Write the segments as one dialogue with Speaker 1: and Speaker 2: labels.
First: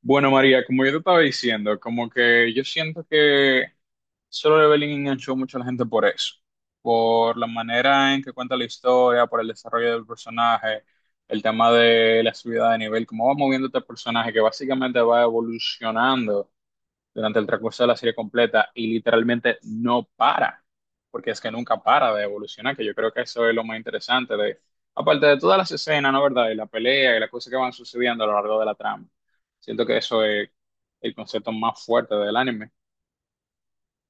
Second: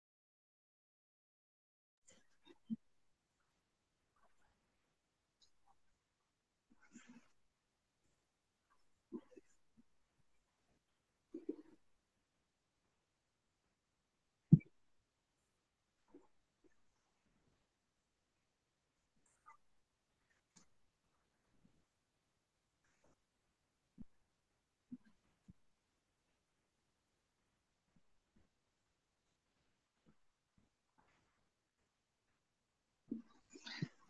Speaker 1: Bueno, María, como yo te estaba diciendo, como que yo siento que Solo Leveling enganchó mucho a la gente por eso, por la manera en que cuenta la historia, por el desarrollo del personaje, el tema de la subida de nivel, cómo va moviendo este personaje que básicamente va evolucionando durante el transcurso de la serie completa y literalmente no para, porque es que nunca para de evolucionar, que yo creo que eso es lo más interesante de, aparte de todas las escenas, ¿no? ¿Verdad? Y la pelea y las cosas que van sucediendo a lo largo de la trama. Siento que eso es el concepto más fuerte del anime.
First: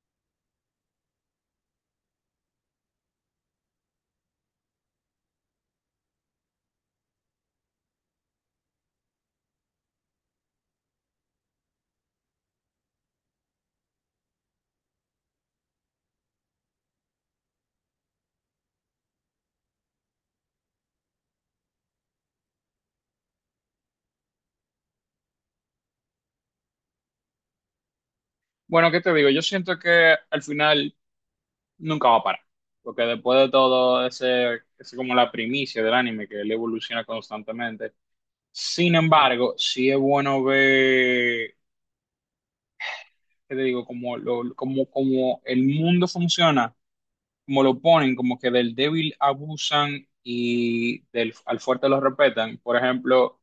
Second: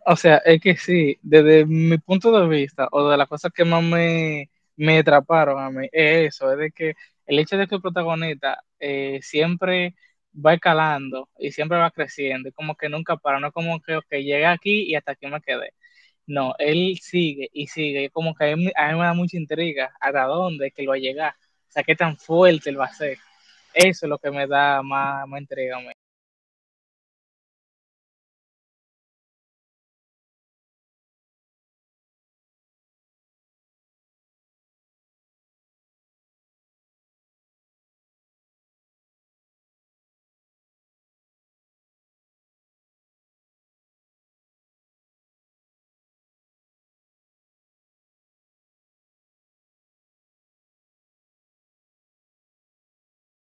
Speaker 2: O sea, es que sí, desde mi punto de vista, o de las cosas que más me atraparon a mí, es eso, es de que el hecho de que el protagonista siempre va escalando y siempre va creciendo, y como que nunca para, no es como que okay, llegué aquí y hasta aquí me quedé. No, él sigue y sigue, y como que a mí me da mucha intriga hasta dónde es que él va a llegar, o sea, qué tan fuerte él va a ser. Eso es lo que me da más intriga a mí.
Speaker 1: Bueno, ¿qué te digo? Yo siento que al final nunca va a parar, porque después de todo ese, es como la primicia del anime, que él evoluciona constantemente. Sin embargo, sí es bueno ver que te digo, como, lo, como, como el mundo funciona, como lo ponen, como que del débil abusan al fuerte lo respetan. Por ejemplo,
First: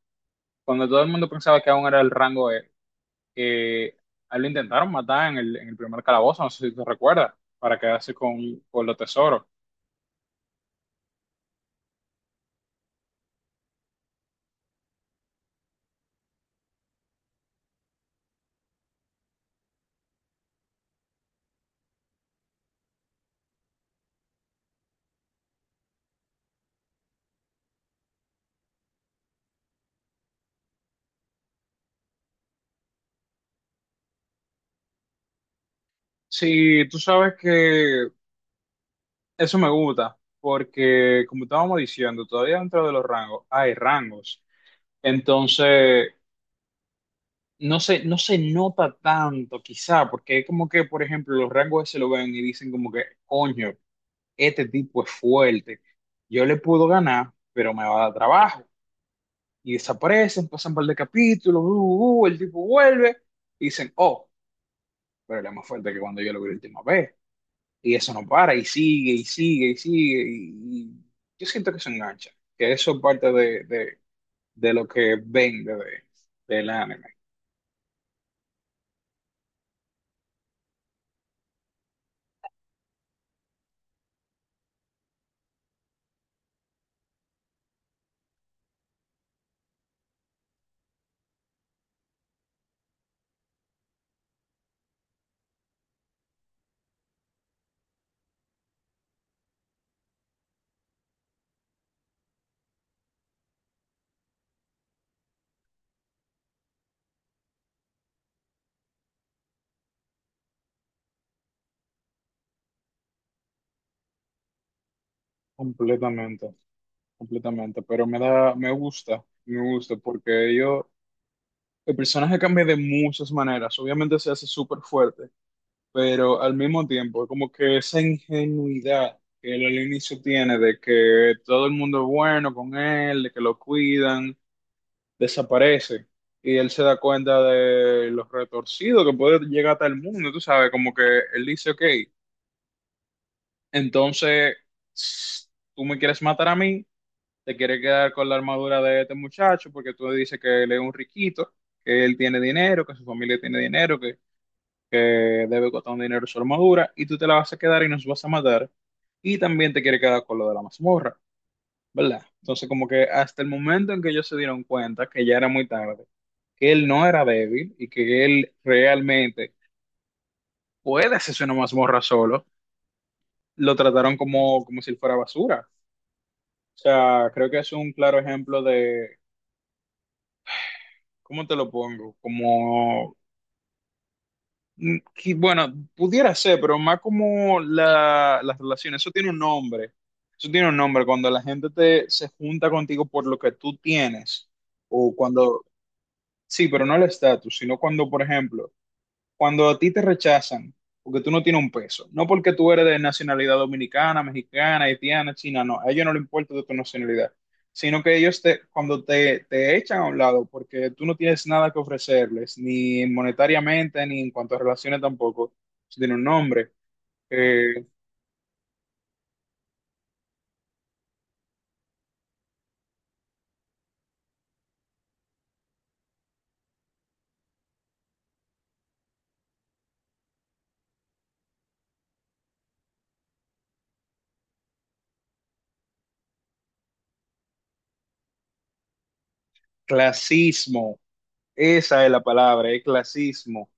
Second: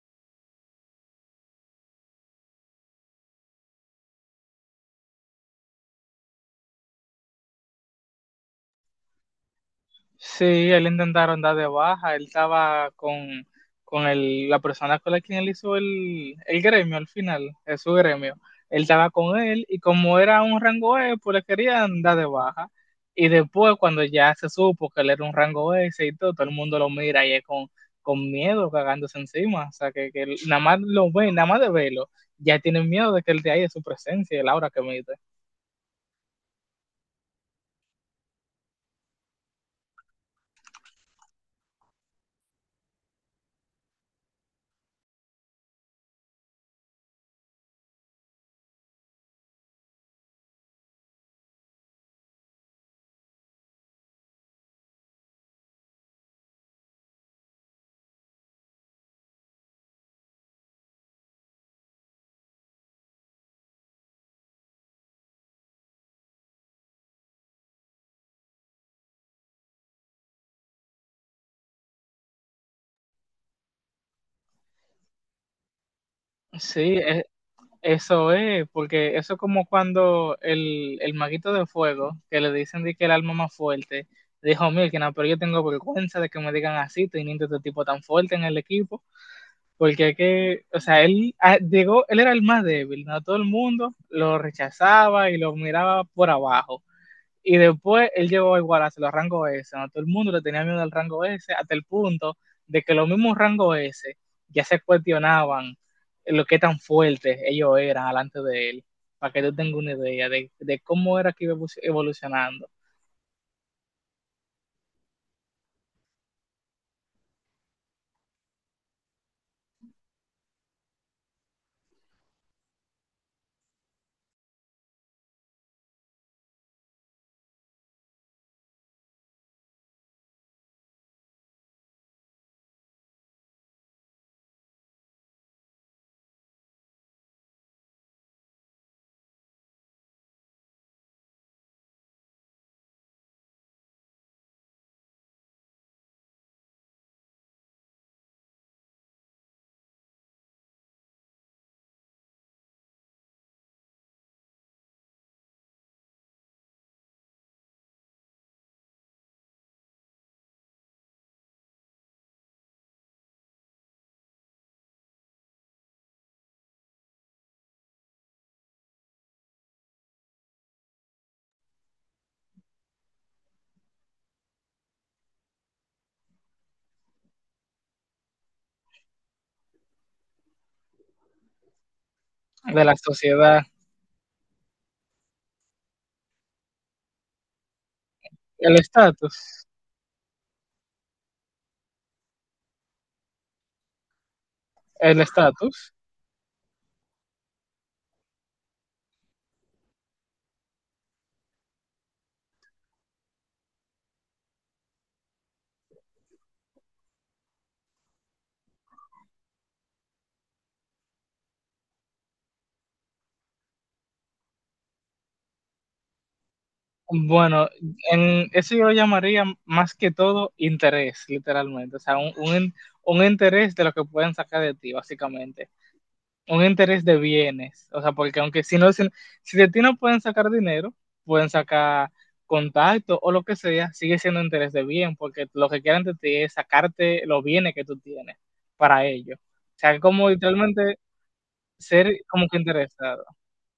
Speaker 1: cuando todo el mundo pensaba que aún era el rango E, que a él lo intentaron matar en el primer calabozo, no sé si te recuerdas, para quedarse con los tesoros.
Speaker 2: Sí, él intentaron dar de baja, él estaba con la persona con la quien él hizo el gremio al final, es su gremio. Él estaba con él y como era un rango E, pues le querían dar de baja. Y después cuando ya se supo que él era un rango S y todo, todo el mundo lo mira y es con miedo, cagándose encima. O sea, que nada más lo ven, nada más de verlo, ya tienen miedo de que él de ahí es su presencia, el aura que emite.
Speaker 1: Sí, tú sabes que eso me gusta, porque como estábamos diciendo, todavía dentro de los rangos hay rangos. Entonces, no se nota tanto, quizá, porque es como que, por ejemplo, los rangos se lo ven y dicen como que, coño, este tipo es fuerte, yo le puedo ganar, pero me va a dar trabajo. Y desaparecen, pasan un par de capítulos, el tipo vuelve, y dicen, oh, pero él es más fuerte que cuando yo lo vi la última vez. Y eso no para, y sigue, y sigue, y sigue, y yo siento que se engancha, que eso es parte de lo que vende del
Speaker 2: Sí,
Speaker 1: anime,
Speaker 2: eso es, porque eso es como cuando el maguito de fuego, que le dicen de que el alma más fuerte, dijo, Milkina, pero yo tengo vergüenza de que me digan así, teniendo este tipo tan fuerte en el equipo, porque es que, o sea, él llegó, él era el más débil, ¿no? Todo el mundo lo rechazaba y lo miraba por abajo. Y después él llegó igual a los rangos S, ¿no? Todo el mundo le tenía miedo al rango S, hasta el punto de que los mismos rangos S ya se cuestionaban lo que tan fuertes ellos eran delante de él, para que tú tengas una idea de cómo era que iba evolucionando,
Speaker 1: completamente. Completamente, pero me da, me gusta porque yo, el personaje cambia de muchas maneras, obviamente se hace súper fuerte, pero al mismo tiempo, como que esa ingenuidad que él al inicio tiene de que todo el mundo es bueno con él, de que lo cuidan, desaparece y él se da cuenta de los retorcidos que puede llegar hasta el mundo, tú sabes, como que él dice, ok, entonces tú me quieres matar a mí, te quiere quedar con la armadura de este muchacho porque tú dices que él es un riquito, que él tiene dinero, que su familia tiene dinero, que debe costar un dinero su armadura, y tú te la vas a quedar y nos vas a matar. Y también te quiere quedar con lo de la mazmorra, ¿verdad? Entonces, como que hasta el momento en que ellos se dieron cuenta que ya era muy tarde, que él no era débil y que él realmente puede hacerse una mazmorra solo, lo trataron como, como si él fuera basura. O sea, creo que es un claro ejemplo de, ¿cómo te lo pongo?
Speaker 2: de la
Speaker 1: Como
Speaker 2: sociedad,
Speaker 1: Bueno, pudiera ser, pero más como las
Speaker 2: el
Speaker 1: relaciones, eso tiene un
Speaker 2: estatus,
Speaker 1: nombre, eso tiene un nombre, cuando la gente te, se junta contigo por lo que tú tienes, o
Speaker 2: el
Speaker 1: cuando,
Speaker 2: estatus.
Speaker 1: sí, pero no el estatus, sino cuando, por ejemplo, cuando a ti te rechazan, porque tú no tienes un peso, no porque tú eres de nacionalidad dominicana, mexicana, haitiana, china, no, a ellos no les importa de tu nacionalidad, sino que ellos te, cuando te echan a un lado, porque tú no tienes nada que ofrecerles, ni monetariamente, ni en cuanto a relaciones tampoco, eso tiene un nombre,
Speaker 2: Bueno,
Speaker 1: eh,
Speaker 2: en eso yo lo llamaría más que todo interés, literalmente. O sea, un interés de lo que pueden sacar de ti, básicamente. Un interés de bienes, o sea, porque aunque si no, si, si de ti no pueden sacar dinero, pueden sacar contacto o lo que sea, sigue siendo interés de bien, porque lo que quieren de ti es sacarte los bienes que tú tienes para ellos. O sea, como
Speaker 1: clasismo,
Speaker 2: literalmente
Speaker 1: esa es
Speaker 2: ser
Speaker 1: la
Speaker 2: como que
Speaker 1: palabra, es
Speaker 2: interesado.
Speaker 1: clasismo,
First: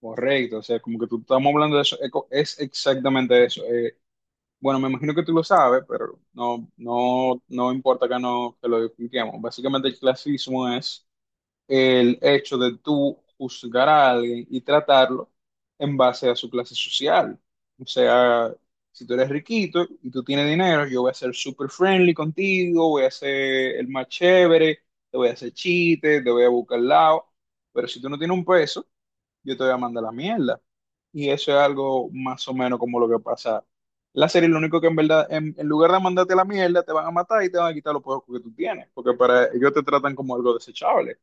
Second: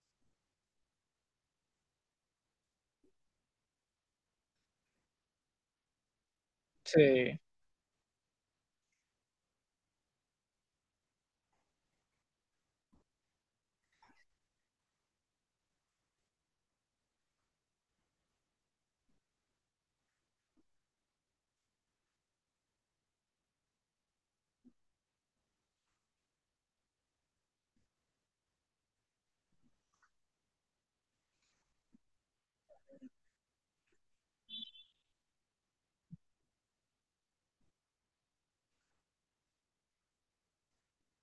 Speaker 1: correcto, o sea, como que tú estamos hablando de eso, es exactamente eso. Bueno, me imagino que tú lo sabes, pero no,
Speaker 2: Sí.
Speaker 1: no importa que no que lo expliquemos. Básicamente el clasismo es el hecho de tú juzgar a alguien y tratarlo en base a su clase social. O sea, si tú eres riquito y tú tienes dinero, yo voy a ser super friendly contigo, voy a ser el más chévere, te voy a hacer chistes, te voy a buscar al lado. Pero si tú no tienes un peso, yo te voy a mandar la mierda. Y eso es algo más o menos como lo que pasa. La serie, lo único que en verdad, en lugar de mandarte la mierda, te van a matar y te van a quitar los poderes que tú tienes, porque para ellos te tratan como algo desechable.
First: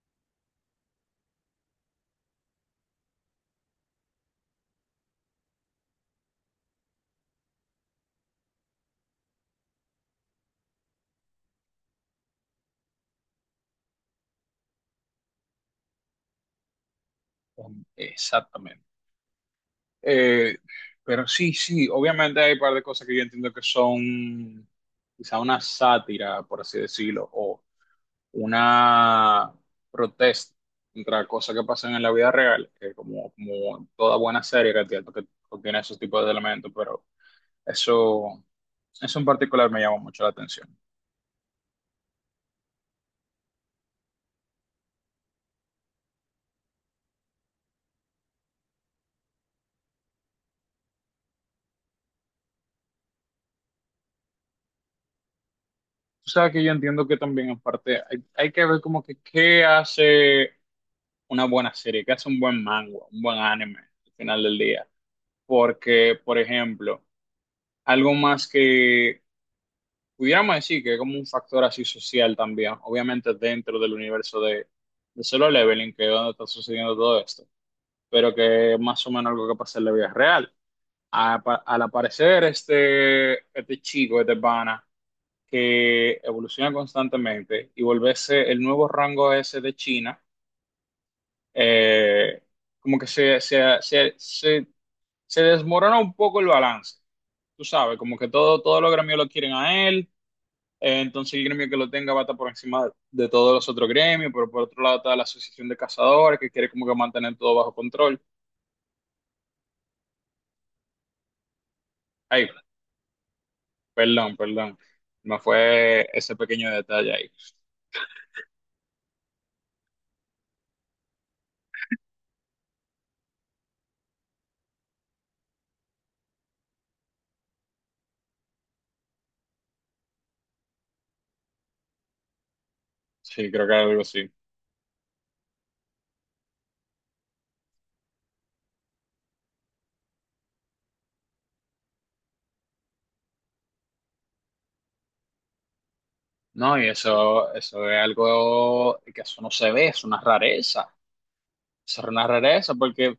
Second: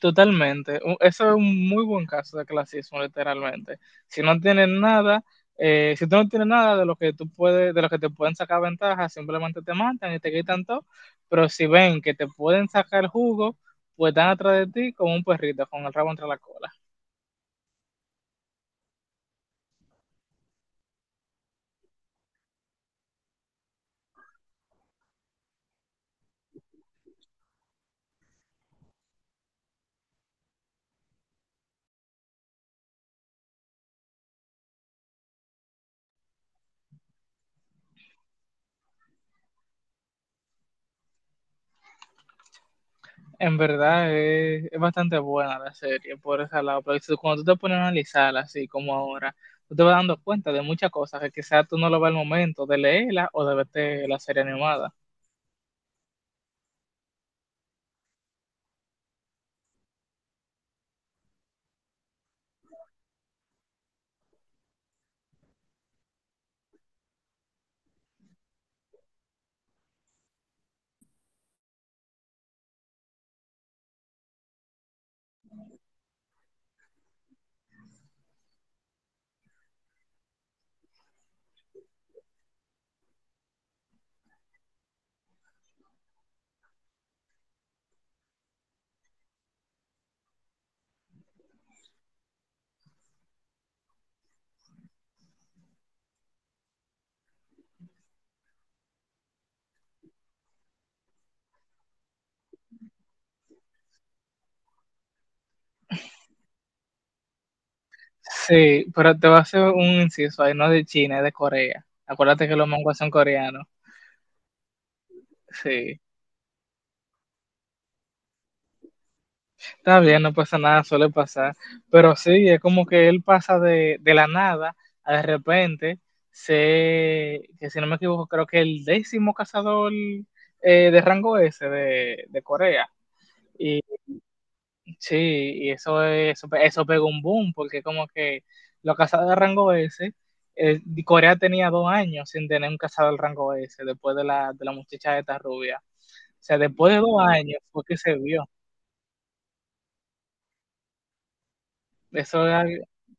Speaker 2: Totalmente. Eso es un muy buen caso de clasismo, literalmente. Si no tienes nada, si tú no tienes nada de lo que tú puedes, de lo que te pueden sacar ventaja, simplemente te matan y te quitan todo. Pero si ven que te pueden sacar jugo, pues están atrás de ti como un perrito con el rabo entre la cola.
Speaker 1: Exactamente. Eh, pero sí, sí, obviamente hay un par de cosas que yo entiendo que son quizá una sátira, por así decirlo, o una protesta contra cosas que pasan en la vida real, que como, como toda buena serie que contiene esos tipos de elementos, pero eso, eso en particular me llama mucho la atención.
Speaker 2: En verdad es bastante buena la serie por ese lado, pero cuando tú te pones a analizarla así como ahora, tú te vas dando cuenta de muchas cosas que quizás tú no lo ves al momento de leerla o de verte la serie animada.
Speaker 1: Tú sabes que yo entiendo que también en parte hay que ver como que qué hace una buena serie, qué hace un buen manga, un buen anime al final del día. Porque, por ejemplo, algo más que pudiéramos decir que es como un factor así social también, obviamente dentro del universo de Solo Leveling, que es donde está sucediendo todo esto, pero que es más o menos algo que pasa en la vida real. Al aparecer este, este chico, este pana, que evoluciona constantemente y volverse el nuevo rango ese de China, eh, como que se desmorona un poco el balance. Tú sabes, como que todo, todos los gremios lo quieren a él, entonces el gremio que lo tenga va a estar por encima de todos los otros gremios, pero por otro lado está la Asociación de Cazadores que quiere como que mantener todo bajo control.
Speaker 2: Sí, pero te voy a hacer un inciso ahí, no de China, es de Corea.
Speaker 1: Ay,
Speaker 2: Acuérdate que los mangos son coreanos.
Speaker 1: perdón, perdón. Me
Speaker 2: Sí,
Speaker 1: fue ese pequeño detalle ahí.
Speaker 2: está bien, no pasa nada, suele pasar. Pero sí, es como que él pasa de la nada a de repente sé que si no me equivoco, creo que el décimo cazador de rango S de Corea.
Speaker 1: Sí, creo que algo así.
Speaker 2: Sí, y eso, eso pegó un boom, porque como que los cazados de rango S, Corea tenía 2 años sin tener un cazador del rango S después de la muchacha esta rubia. O sea,
Speaker 1: No, y
Speaker 2: después de dos
Speaker 1: eso,
Speaker 2: años fue
Speaker 1: eso es
Speaker 2: que se vio.
Speaker 1: algo que eso no se ve, es una rareza. Eso es una
Speaker 2: Eso era-
Speaker 1: rareza porque,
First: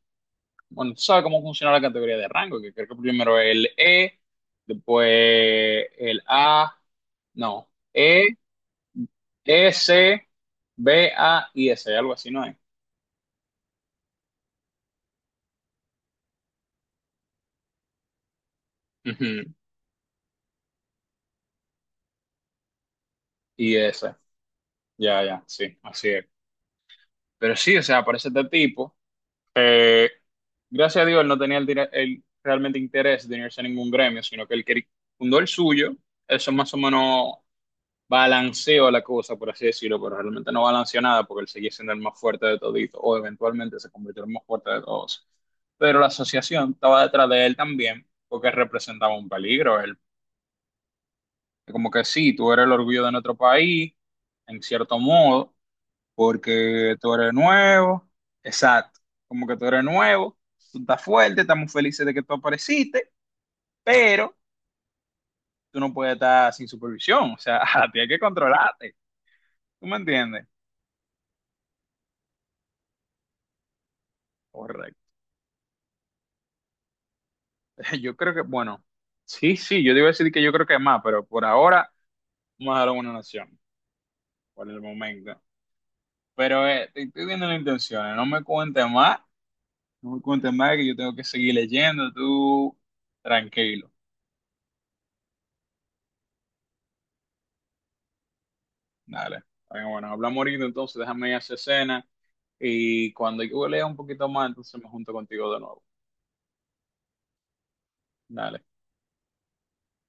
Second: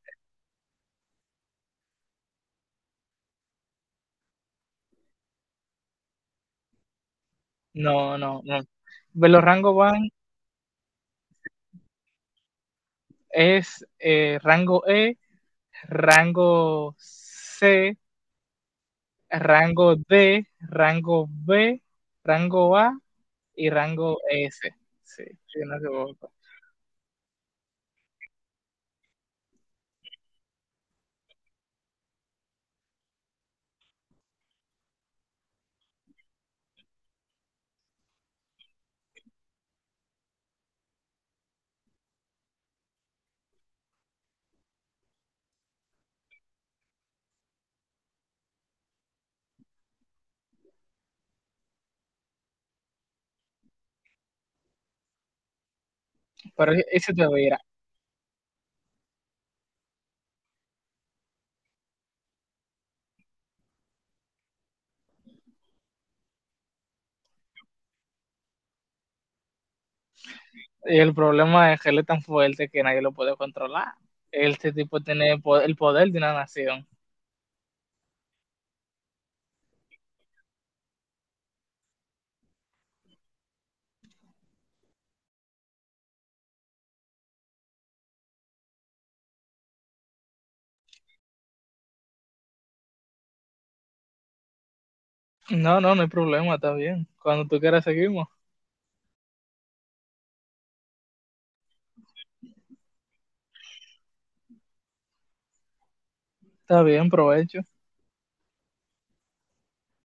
Speaker 1: bueno, tú sabes cómo funciona la categoría de rango, que creo que primero el E, después el A, no,
Speaker 2: no,
Speaker 1: E,
Speaker 2: no, no. Ve, los rangos van
Speaker 1: S, B, A y S, algo así, ¿no es?
Speaker 2: es rango E, rango C,
Speaker 1: Ujú,
Speaker 2: rango D, rango B, rango A y
Speaker 1: y S,
Speaker 2: rango S.
Speaker 1: ya,
Speaker 2: Sí,
Speaker 1: ya,
Speaker 2: si no me
Speaker 1: sí, así es.
Speaker 2: equivoco.
Speaker 1: Pero sí, o sea, aparece este tipo. eh, Gracias a Dios, él no tenía el realmente interés de unirse a ningún gremio, sino que él quería, fundó el suyo. Eso es más o menos balanceó la cosa, por así decirlo, pero realmente no balanceó nada porque él seguía siendo el más fuerte de todito o eventualmente se convirtió en el más fuerte de todos. Pero la asociación estaba detrás de él también porque representaba un peligro. Él, como que sí, tú eres el orgullo de nuestro país, en cierto modo,
Speaker 2: Pero
Speaker 1: porque tú
Speaker 2: ese te
Speaker 1: eres
Speaker 2: voy.
Speaker 1: nuevo, exacto, como que tú eres nuevo, tú estás fuerte, estamos felices de que tú apareciste, pero tú no puedes estar sin supervisión, o sea, tienes que controlarte, ¿tú me entiendes?
Speaker 2: Y el problema es que él es tan fuerte que nadie lo puede controlar. Este tipo
Speaker 1: Correcto.
Speaker 2: tiene el poder de una nación.
Speaker 1: Yo creo que, bueno, sí, sí, yo te iba a decir que yo creo que es más, pero por ahora vamos a dar una nación, por el momento. Pero estoy viendo las intenciones, no me cuentes más, no me cuentes más que yo tengo que seguir leyendo, tú tranquilo,
Speaker 2: No, no, no hay problema, está bien. Cuando tú quieras seguimos.
Speaker 1: dale. Bueno, bueno, hablamos ahorita entonces, déjame ir a hacer cena y cuando yo lea un poquito más, entonces me junto contigo de nuevo,
Speaker 2: Está bien, provecho.
Speaker 1: dale.